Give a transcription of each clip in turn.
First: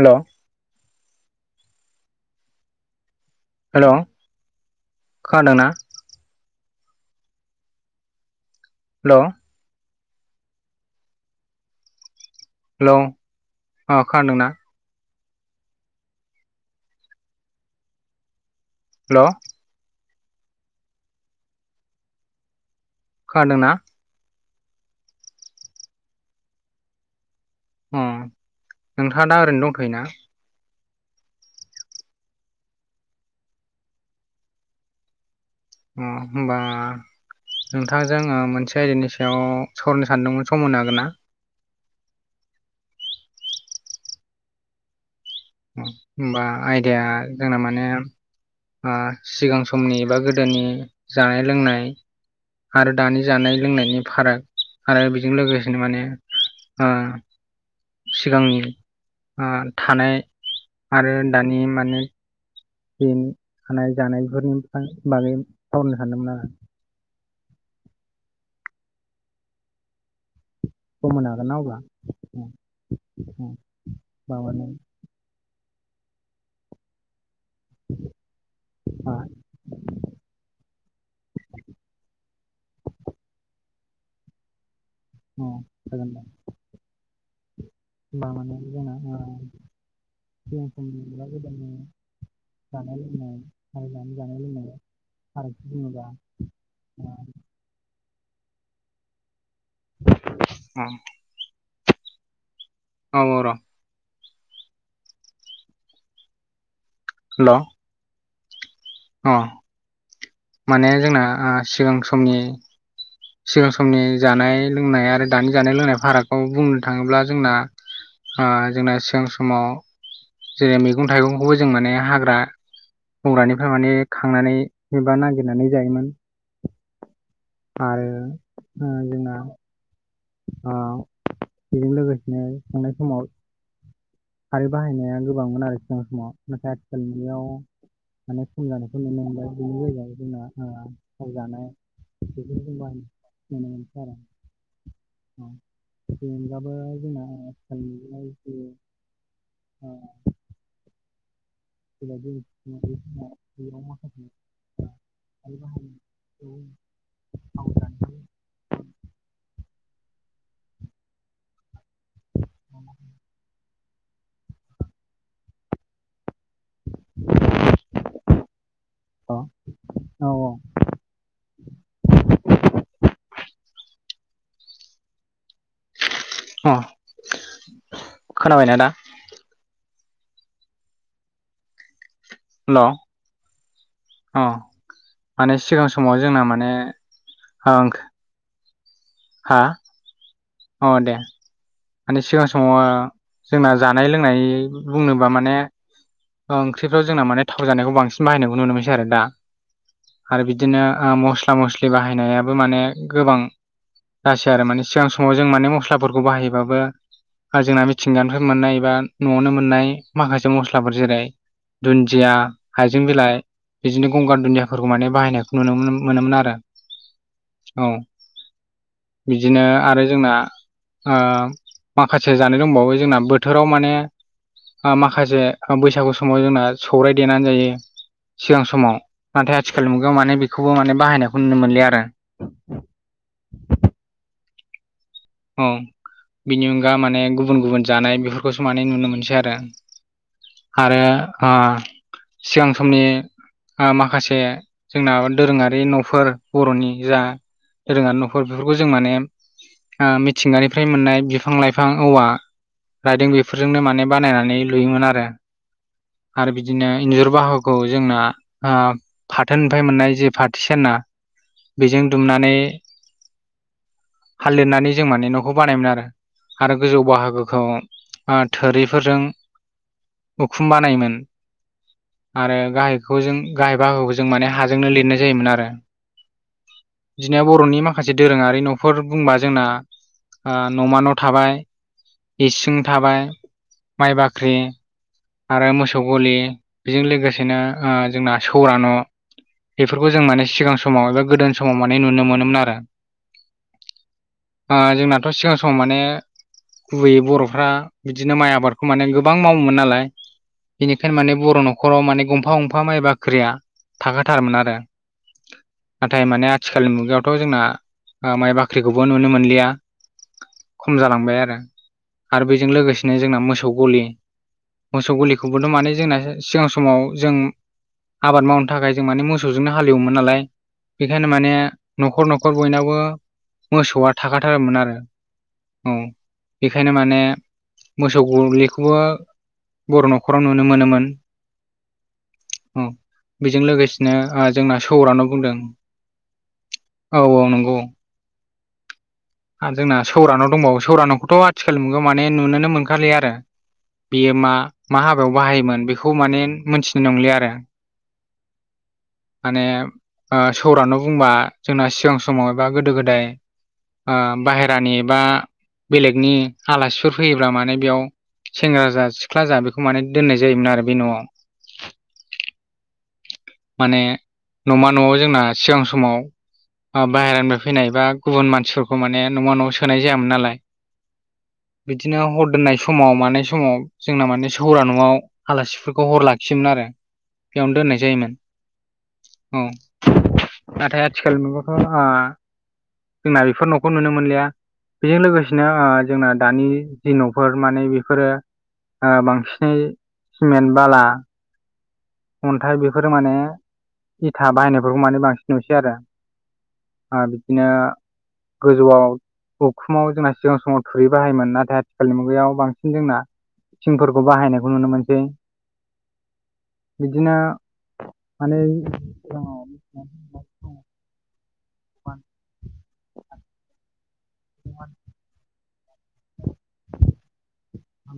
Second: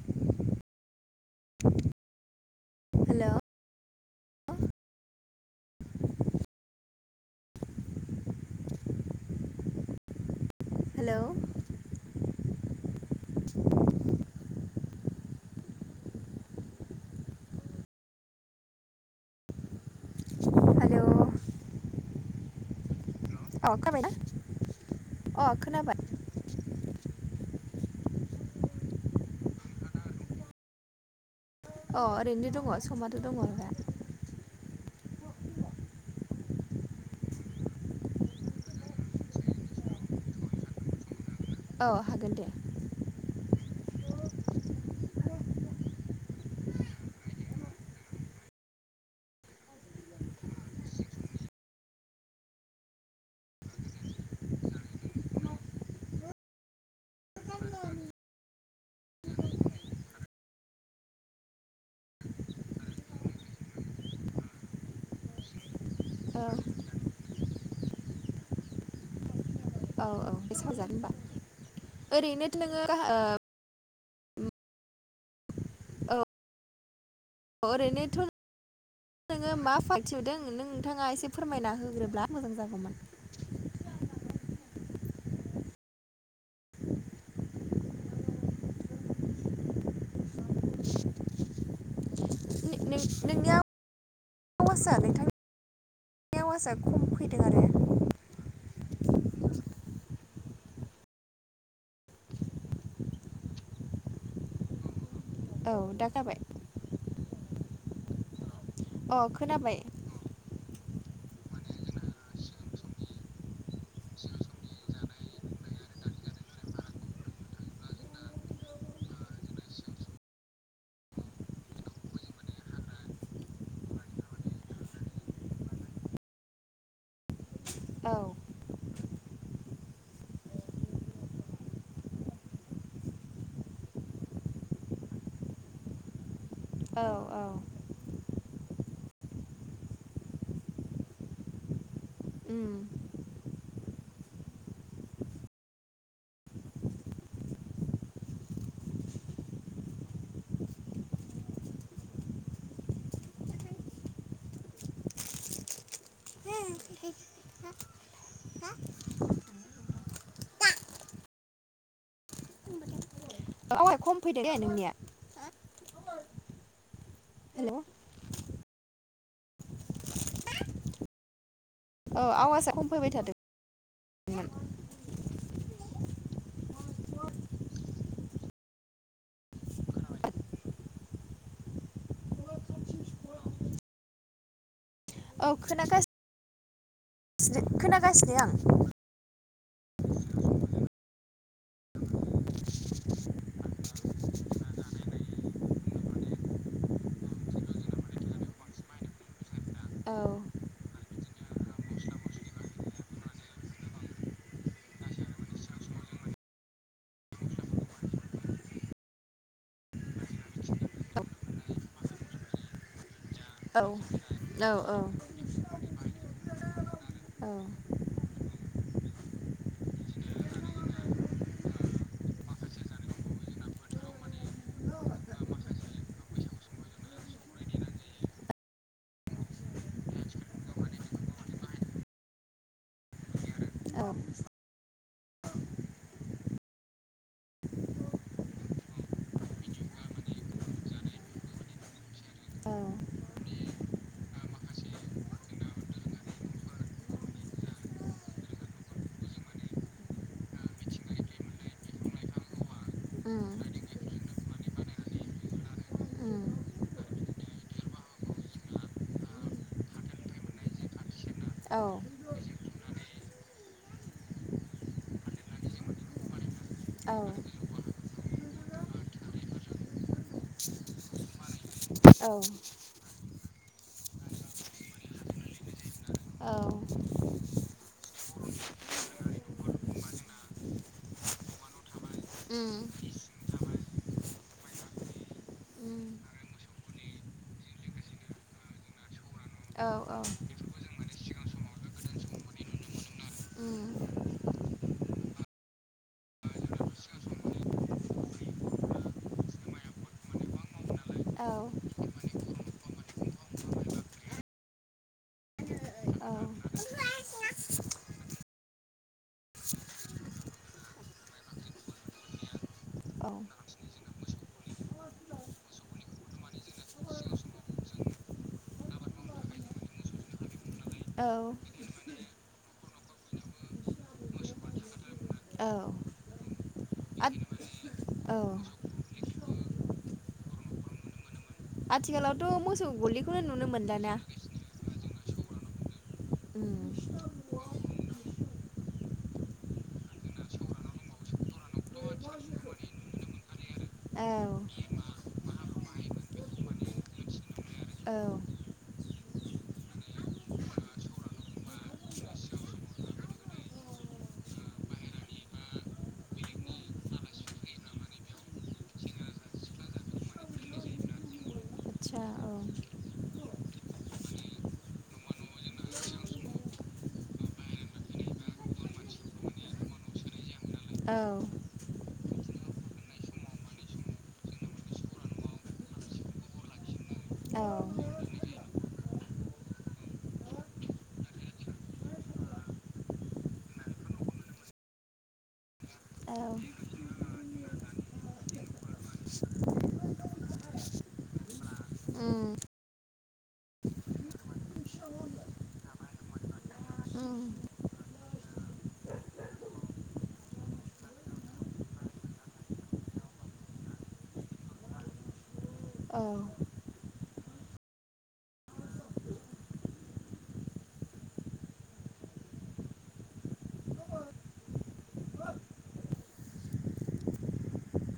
हेल' hello hello खोनादों ना? Hello hello hello अ खोनादोंना हेल' हेलौ खोनादोंना अ खोनाबायना अ खोनाबाय उम नोंथाङा दा ओरैनो दंथ'योना? अ ओरैनो दङ समाथ' दङ दा। उम होमबा नोंथांजों आं मोनसे आयदानि सायाव सावरायनो सानदोंमोन सम होनो हागोन ना? औ हागोन दे। होनबा आयदाया जोंना माने सिगां समनि बा गोदोनि जानाय लोंनाय आरो दानि जानाय लोंनायनि फाराग आरो बेजों लोगोसेनो माने ओ सिगांनि थानाय आरो दानि माने बेनि थानाय जानाय फोरनि बागै सावरायनो सानदोंमोन औ आरो। औ औ बेसाजागोन सम होनबा होनो हागोन ना अब्ला ओरैनोथ' नोङो गाहा ओ माबानि औ ओरैनोथ' नोङो मा फारागथि नुदों नों नोंथाङा एसे फोरमायना होग्रोब्ला मोजां जागौमोन? अह जागोनदे। दा माने जोंना ओ सिगां समनि एबा गोदोनि जानाय नोंनिया लोंनाय [inaudible] जानाय लोंनाय आवाजआ नोंथांनि फारागथि बुङोब्ला आवाजआ आरो खम दानि फैदों आरो। उम औ औ र' औ दा जाबाय हेल' अ खोनाबाय। माने जोंना सिगां समनि सिगां समनि जानाय लोंनाय आरो दानि जानाय लोंनाय फारागखौ बुंनो थाङोब्ला जोंना ओ जोंना सिगां समाव जे मैगं थाइगंखौ जों माने हाग्रा बंग्रानिफ्राय माने खांनानै एबा नागिरनानै जायोमोन। औ आरो जोंना ओ बेजों लोगोसेनो थांनाय समाव खारै बाहायनाया गोबांमोन आरो सिगां समाव नाथाय औ आथिखालनि औ मुगायाव माने खम जानायखौ नुनो मोनबाय बिनि जायगायाव जोंना ओ थाव जानाय उम बेफोरखौ जो बाहायनाय नुनो मोनसै आरो। उम जेनबाबो जोंना आजिखालि ओ [inaudible] [unintelligible] [unintelligible] खम फैदो दे नोंनिया हेल' औ औ औ औ आवाजआ खम फैबाय थादों अ खोनाबायना दा हेल' औ औ माने सिगां खोनागासिनो समाव जोंना माने गैया हा? अ दे माने सिगां समाव जोंना जानाय लोंनाय बुंनोबा माने ओंख्रिफ्राव जोंना माने थाव जानायखौ बांसिन बाहायनांगखौ नुनो मोनसै आरो दा आं। आरो बि बिदिनो मस्ला मस्लि बाहायनायाबो माने गोबां जासै आरो माने सिगां समाव जों माने मस्लाफोरखौ बाहायोबाबो जोंना मिथिंगानिफोर मोननाय बबा न'आवनो मोननाय माखासे मस्लाफोर जेरै दुन्दिया हाइजें बिलाइ औ बिदिनो गंगार औ दुन्दियाफोरखौ औ माने बाहायनायखौ नुनो मोनोमोन आरो औ बिदिनो आरो जोंना माखासे जानाय दंबावो जोंना बोथोराव माने माखासे बैसागु समाव जोंना सौरायाइ देनानै जायो सिगां समाव नाथाय आथिखालनि मुगायाव माने बेखौबो माने बाहायनायखौ नुनो मोनलि आरो औ औ बिनि अनगा माने गुबुन गुबुन जानाय बेफोरखौसो माने नुनो मोनसै आरो आरो सिगां औ समनि माखासे जोंना दोरोङारि न'फोर बर'नि जा रोङा न'खर बेफोरखौ जों माने मिथिंगानिफ्राय मोननाय बिफां लाइफां औवा रायदों उम बेफोरजोंनो माने बानायनानै लुयोमोन आरो उम आरो बिदिनो इन्जुर बाहुखौ जोंना फाथोनिफ्राय मोननाय जे फाथो सिना औ बेजों दुमनानै हाल लिरनानै जों माने न'खौ बानायोमोन आरो आरो गोजौ औ बाहागोखौ थोरिफोरजों उखुम बानायोमोन आरो गाहायखौ जों गाहाय बाहोखौ जों माने हाजोंनो लिरनाय जायोमोन आरो औ बिदिनिया बर'नि माखासे दोरोङारि न'फोर बुंबा जोंना न'म न' थाबाय उम इसिं थाबाय माइ बाख्रि आरो मोसौ गलि बेजों लोगोसेनो जोंना सौर न' औ बेफोरखौ औ जों माने सिगां समाव एबा गोदो समाव माने नुनो मोनोमोन आरो [unintelligible] जोंनाथ' सिगां सम माने गुबैयै बर'फ्रा बिदिनो माइ आबादखौ माने गोबां मावोमोन नालाय बेनिखायनो माने औ बर' न'खराव माने गंफा गंफा माइ बाख्रिया थाखाथारोमोन आरो नाथाय माने आथिखालनि मुगायावथ' जोंना माइ बाख्रिखौबो नुनो मोनलिया खम जालांबाय आरो आरो बेजों लोगोसेनो जोंना औ मोसौ गलि मोसौ गलिखौबोथ' माने जोंना सिगां समाव जों आबाद मावनो थाखाय जों माने मोसौजोंनो हालेवोमोन नालाय बेखायनो माने औ न'खर न'खर बयनावाबो मोसौआ थाखाथारोमोन आरो औ बेखायनो माने आथ मोसौ औ गलिखौबो बर' न'खराव नुनो मोनोमोन आथिखालावथ' औ मोसौ गलिखौनो बेजों नुनो लोगोसेनो मोनदाना ओ जोंना सौरानोाव बुंदों उम औ औ नंगौ जोंना सौरानाव दंबावो सौरान'खौथ' आथिखाल नुगो माने नुनोनो मोनखालि आरो औ बियो मा मा हाबायाव बाहायोमोन बेखौ माने मोनथिनाय नंलि आरो औ मानि सौरानो बुंबा जोंना सिगां समाव एबा गोदो गोदाय बाहहेरानि एबा बेलेगनि आलासिफोर फैयोब्ला माने बेयाव सेंग्रा जा सिख्ला जा बेखौ माने दोननाय जायोमोन आरो बे न'आव आचचा औ माने न'मा न'आव जोंना सिगां समाव बाहेरानिफ्राय फैनाय बा गुबुन मानसिफोरखौ माने न' न'आव सोनाय जायामोन नालाय औ बिदिनो हर दोननाय समाव मानाय समाव जोंना माने सौरा न'आव आलासिफोरखौ हर लाखियोमोन आरो औ बेयावनो दोननाय जायोमोन। औ नाथाय आथिखाल जोंना बेफोर न'खौ नुनो मोनलिया बेजों लोगोसेनो जोंना औ दानि जि न'फोर माने बेफोरो बांसिनै सिमेन्ट बाला उम अन्थाइ बेफोर फोर माने इथा बाहायनायफोरखौ माने बांसिन नुसै आरो उम बिदिनो गोजौआव उखुमाव जोंना सिगां समाव थुरि बाहायोमोन नाथाय आथिखालनि मुगायाव बांसिन जोंना थिंफोरखौ बाहायनायखौ नुनो मोनसै बिदिनो माने [unintelligible] [inaudible] आ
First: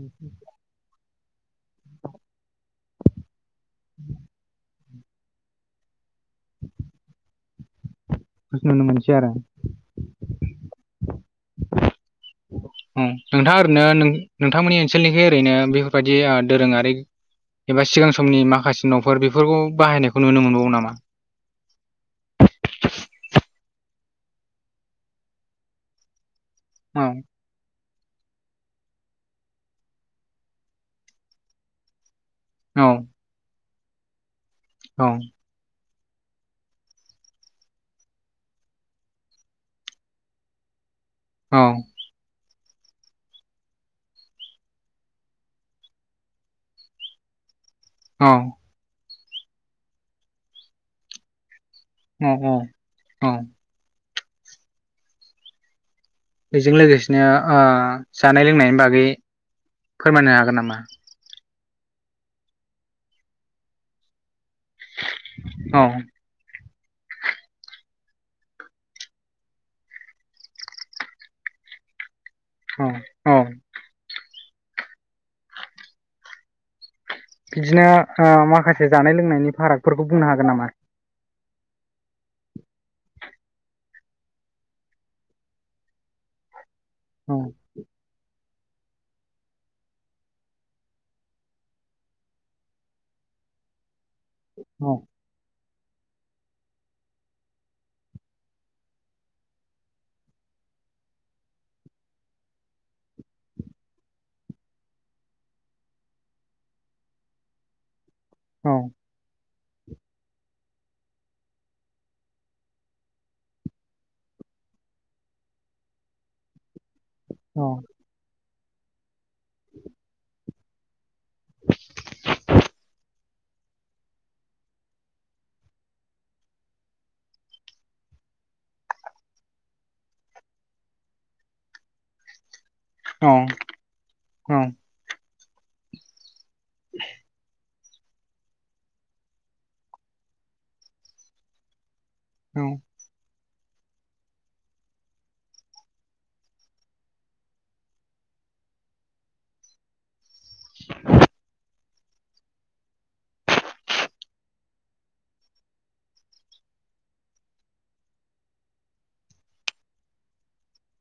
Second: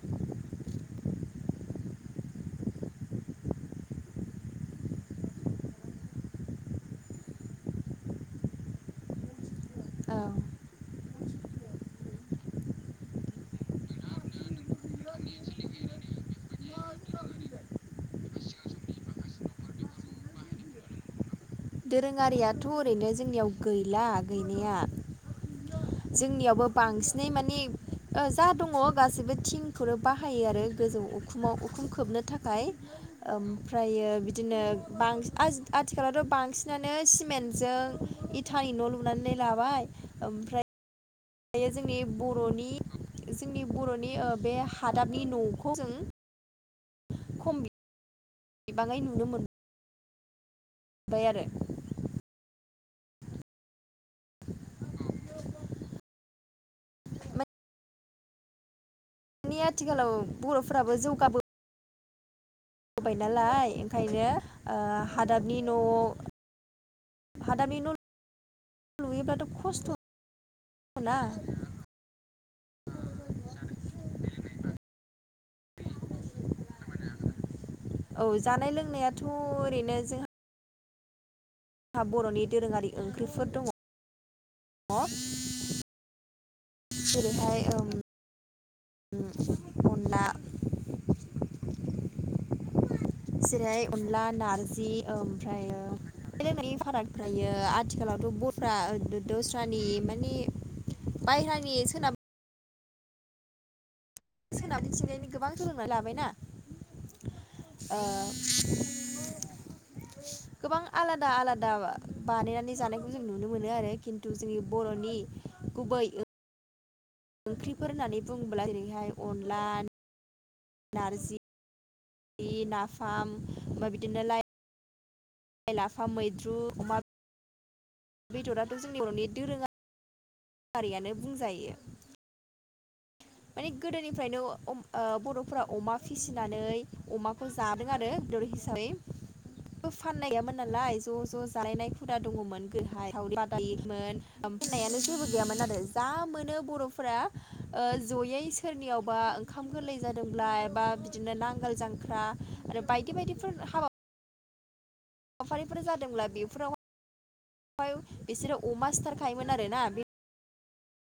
उम नुनो मोनसै आरो। औ औ नोंथाङा ओरैनो नोंथांमोननि ओनसोलनिखौ ओरैनो बेफोरबायाददि दोरोङारि एबा सिगां समनि माखासे न'फोर बेफोरखौ बाहायनायखौ नुनो मोनबावो नामा दोरोङारियाथ' ओरैनो जोंनियाव गैला गैनाया जोंनियावबो औ बांसिनै माने जा दङ गाैबो थिंखौनो बाहायो आरो गोजौ उखुमाव उखुम खोबनो थाखाय ओमफ्रायो बिदिनो औ बांसिन आथिखालथ' बांसिन बांसिनानो सिमेन्टजों इटानि न' लुनानै लाबाय ओमफ्राय औ दायो जोंनि बर'नि जोंनि बर'नि बे हादाबनि न'खौ जों खमबि औ गोबाङै नुनो मोनो। जबाय आरो [inaudible] बेजों लोगोसेनो जानाय लोंनायनि बागै दानि आथिखालाव फोरमायनो हागोन नामा? बर'फोराबो जौ होबाय नालाय ओंखायनो हादाबनि औ न' [unintelligible] लुयोबाथ' खस्थ' ना औ ओं। बिदिनो औ ओ माखासे जानाय लोंनायाथ' लोंनायनि ओरैनो फारागफोरखौ बुंनो हागोन नामा? जोंहा बर'नि दोरोङारि ओंख्रिफोर दङ। [unintelligible] औ जेरैहाय उम्म उम्म अनला जेरैहाय अनला नारजि औ ओमफ्रायो गेलेनायनि फारागफ्रायो आथिखालावथ' बर'फ्रा दस्रानि माने बायहेरानि सोनाब सोनाब दिन्थिंनायनि गोबां सोलोंना लाबायना औ [inaudible] [unintelligible] गोबां आलादा आलादा बानायनानै जानायखौ जों नुनो मोनो आरो खिन्थु जोंनि बर'नि गुबै औ ओंख्रिफोर होननानै बुङोब्ला ओरैहाय अनला नारजि [unintelligible] नाफाम ओमफ्राय बिदिनो लाइ [unintelligible] लाफा मैद्रु अमा बेदराथ' जोंनि बर'नि दोरोङारियानो बुंजायो। औ माने गोदोनिफ्रायनो औ अम ओ बर'फोरा अमा फिसिनानै अमाखौ जादों आरो बेदर हिसाबै। फाननाय गैयामोन नालाय ज' ज' जालायनाय हुदा औ दङमोन गोदोहाय सावरि बा [unintelligible] मोन [inaudible] होननायानो जेबो गैयामोन आरो जा मोनो बर'फोरा ओ जयै सोरनियावबा खाम गोरलै जादोंब्ला एबा बिदिनो नांगोल जांख्रा आरो बायदि बायदिफोर हाबा हाबाफारिफोर जादोंब्ला बेफोराव [unintelligible] बिसोरो अमा सिथारखायोमोन आरो ना बे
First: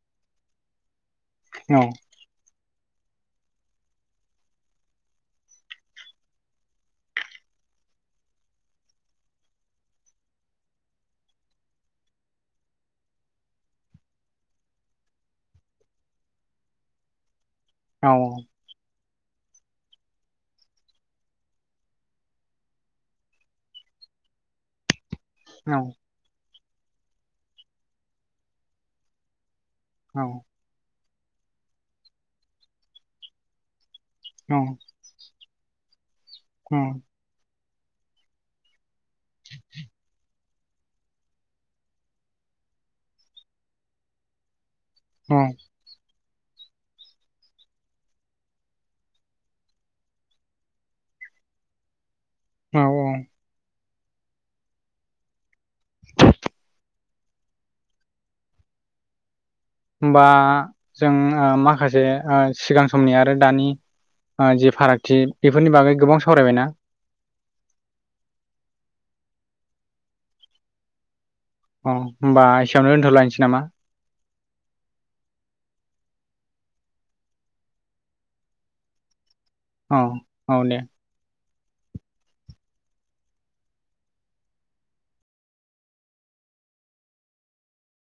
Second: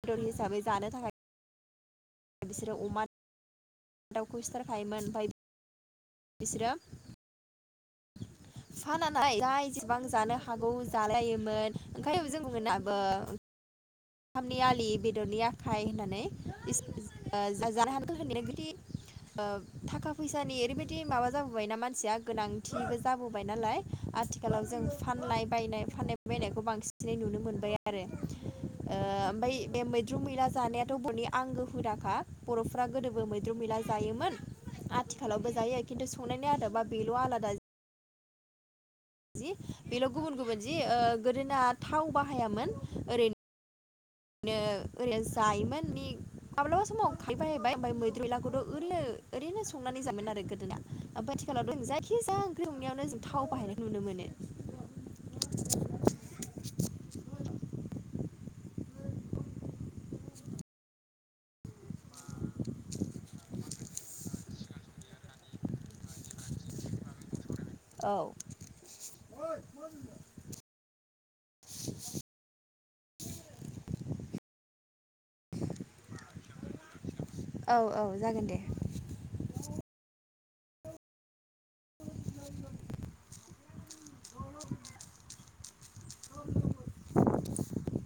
दर हिसाबै जानो थाखाय। औ। बिसोरो अमा दाउखौ सिथारायोमोन ओमफ्राय बिसोरो फाना नालाय जाय जेसेबां जानो हागौ जालायोमोन ओंखाय जों बुंङो [unintelligible] ओंखामनि आलि बेदरनि आखाइ होननानै ओ जा-जानो औ हागौ होननाया बिदि ओ थाखा फैसानि ओरैबायदि माबा जाबोबायना मानसिया गोनांथिबो जाबोबाय नालाय आथिखालाव जों फानलाय बायनाय औ फाननाय बायनायखौ बांसिनै नुनो मोनबाय आरो। ओ ओमफ्राय बे मैद्रु मैदा जानायाथ' बर'नि आंगो हुदाखा बर'फ्रा गोदोबो मैद्रु मैला जायोमोन। औ। आथिखालावबो जायो खिन्थु संनायनि आदाब बा बेल' आलादा जि बेल' गुबुन गुबुन जि ओ गोदोना थाव बाहायामोन ओरैनो नो ओरैनो औ जायोमोन बि माब्लाबा समाव खायफाहैबाय ओमफ्राय मैद्रु मैलाखौथ' ओरैनो ओरैनो संनानै जामोन आरो गोदोना। ओमफ्राय आथिखालावथ' जायखिजाया ओंख्रि संनायावनो औ जों थाव बाहायनायखौ नुनो मोनो। होमबा जों ओ माखासे ओ सिगां समनि आरो दानि ओ जि फारागथि बेफोरनि बागै गोबां सावरायबायना? औ। अ होमबा एसेयावनो दोनथ'लांनोसै नामा? औ औ जागोन दे। औ औ दे। [inaudible]